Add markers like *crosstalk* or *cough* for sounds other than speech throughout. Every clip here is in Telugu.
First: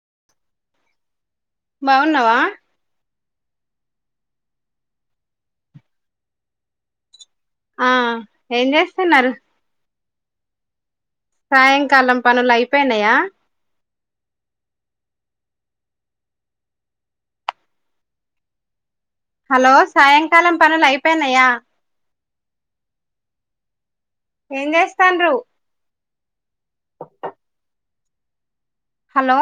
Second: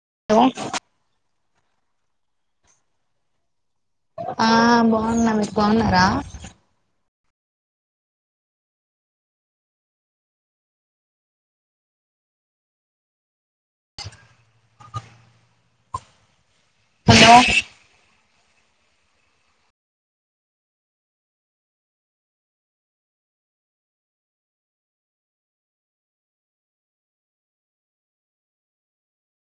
*unintelligible* బాగున్నావా ఆ బాగున్నా మీకు బాగున్నారా ఆ ఏం చేస్తున్నారు. సాయంకాలం పనులు అయిపోయినాయా హలో హలో సాయంకాలం పనులు అయిపోయినాయా ఏం చేస్తాను్రు హలో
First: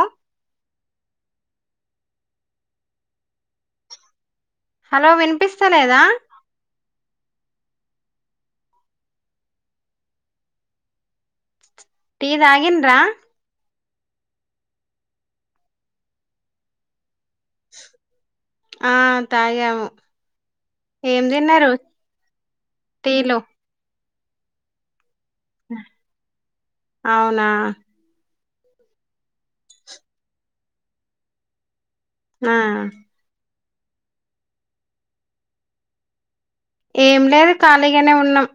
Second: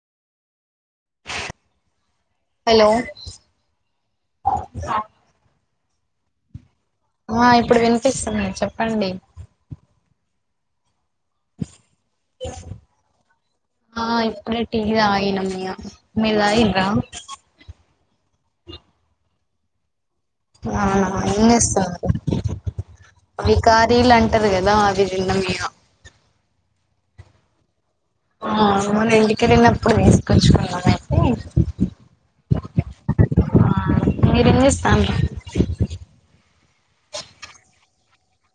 హలో హలో వినిపిస్త వినిపించలేదా ఆ ఇప్పుడు వినిపిస్తుంది చెప్పండి. టీ తగిండ్రా ఆ ఇప్పుడే టీ తాగినాం మీరు తగిండ్ర ఆ తాగాము *unintelligible* అంటే ఏం తిన్నారు టీలు *unintelligible* ఏ *unintelligible* అవునా ఆ మన ఇంటికి వెళ్ళినప్పుడు తీసుకొచ్చుకున్నానయితే ఆ ఆ మీరు *unintelligible* ఏం లేదు ఖాళీగానే ఉన్నాం.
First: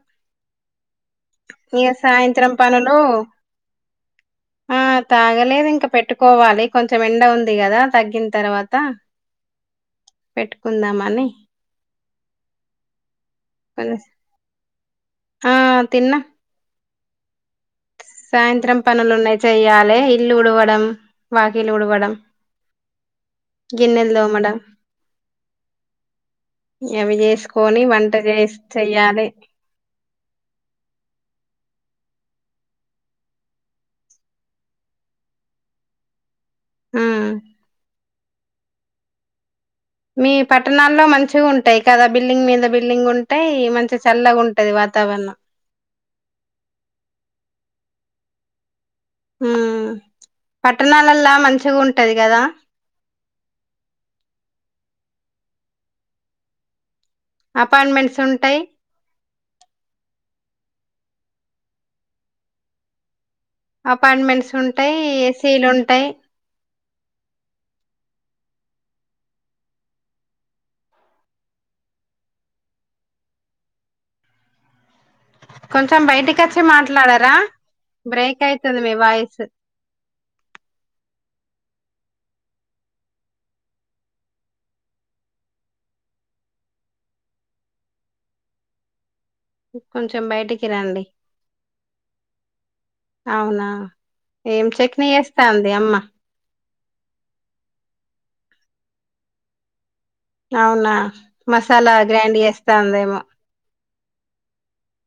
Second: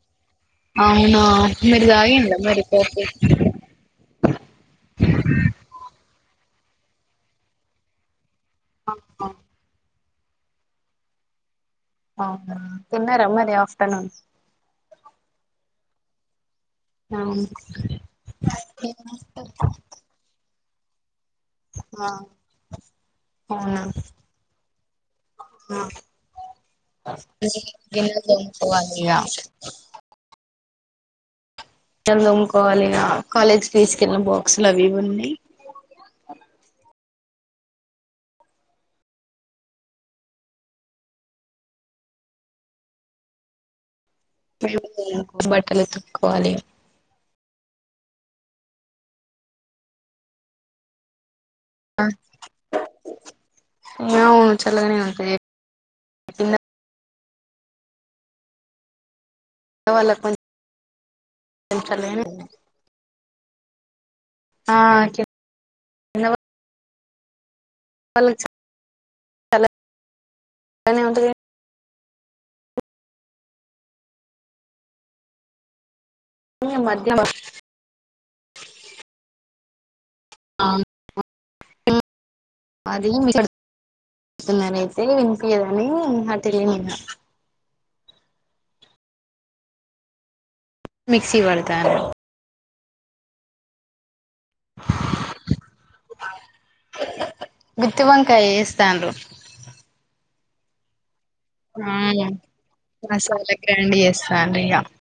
అవునా మీరు ఇక సాయంత్రం పనులు *unintelligible* ఆ తాగలేదు ఇంకా పెట్టుకు కోవాలి కొంచెం ఎండ ఉంది కదా తగ్గి తర్వాత ఆ, పెట్టుకుందామని అవునా తిన్నార మరి ఆఫ్టర్నూన్ తిన్న అ సాయంత్రం పనులున్నాయ్ చెయ్యాలె ఇల్లు వూడవడం *unintelligible* వాకిలు ఆ ఉడవడం అవునా గిన్నెలు దోమడం ఆ అవి జేసుకొని వంట గిన్నెలు చేసి తోముకోవాలి ఇగ చెయ్యాలె తోముకోవాలి ఇగ కాలేజ్కి తీసుకెళ్లిన బాక్సులు అవి ఉన్నాయ్ హ్మ్ మీ పట్టణాల్లో మంచిగా ఉంటాయ్ కదా బిల్డింగ్ మీద బిల్డింగ్ ఉంటాయ్ మంచి చల్లగుంటది వాతావరణం కోవాలి హ్మ్ పట్టణాలల్లా మంచి అవును చల్లగనే ఉ రె ఇన్న అపార్ట్మెంట్స్ ఉంటయ్ వాళ్ళ కొంచ *unintelligible* అ అపార్ట్మెంట్స్ ఉంటాయి ఏసీలు ఉంటాయ్ వాళ్ళ *inaudible* కొంచ మం బయటకి వచ్చి కానీ మధ్య మాట్లాడరా బ్రేక్ అయితుంది మీ వాయిస్ అది ఇ కడుతున్నారయితే వినిపియదని అటెల్లినా ఇగ కొంచెం బయటకి మిక్సీ పడతాన్న అవునా ఏం చట్నీ చేస్తా అంది అమ్మ గుత్తి వంకాయ చేస్తాన్రు అవునా మసాలా గ్రైండ్ చేస్తాందేమో ండ్ చేస్తాంది ఇగ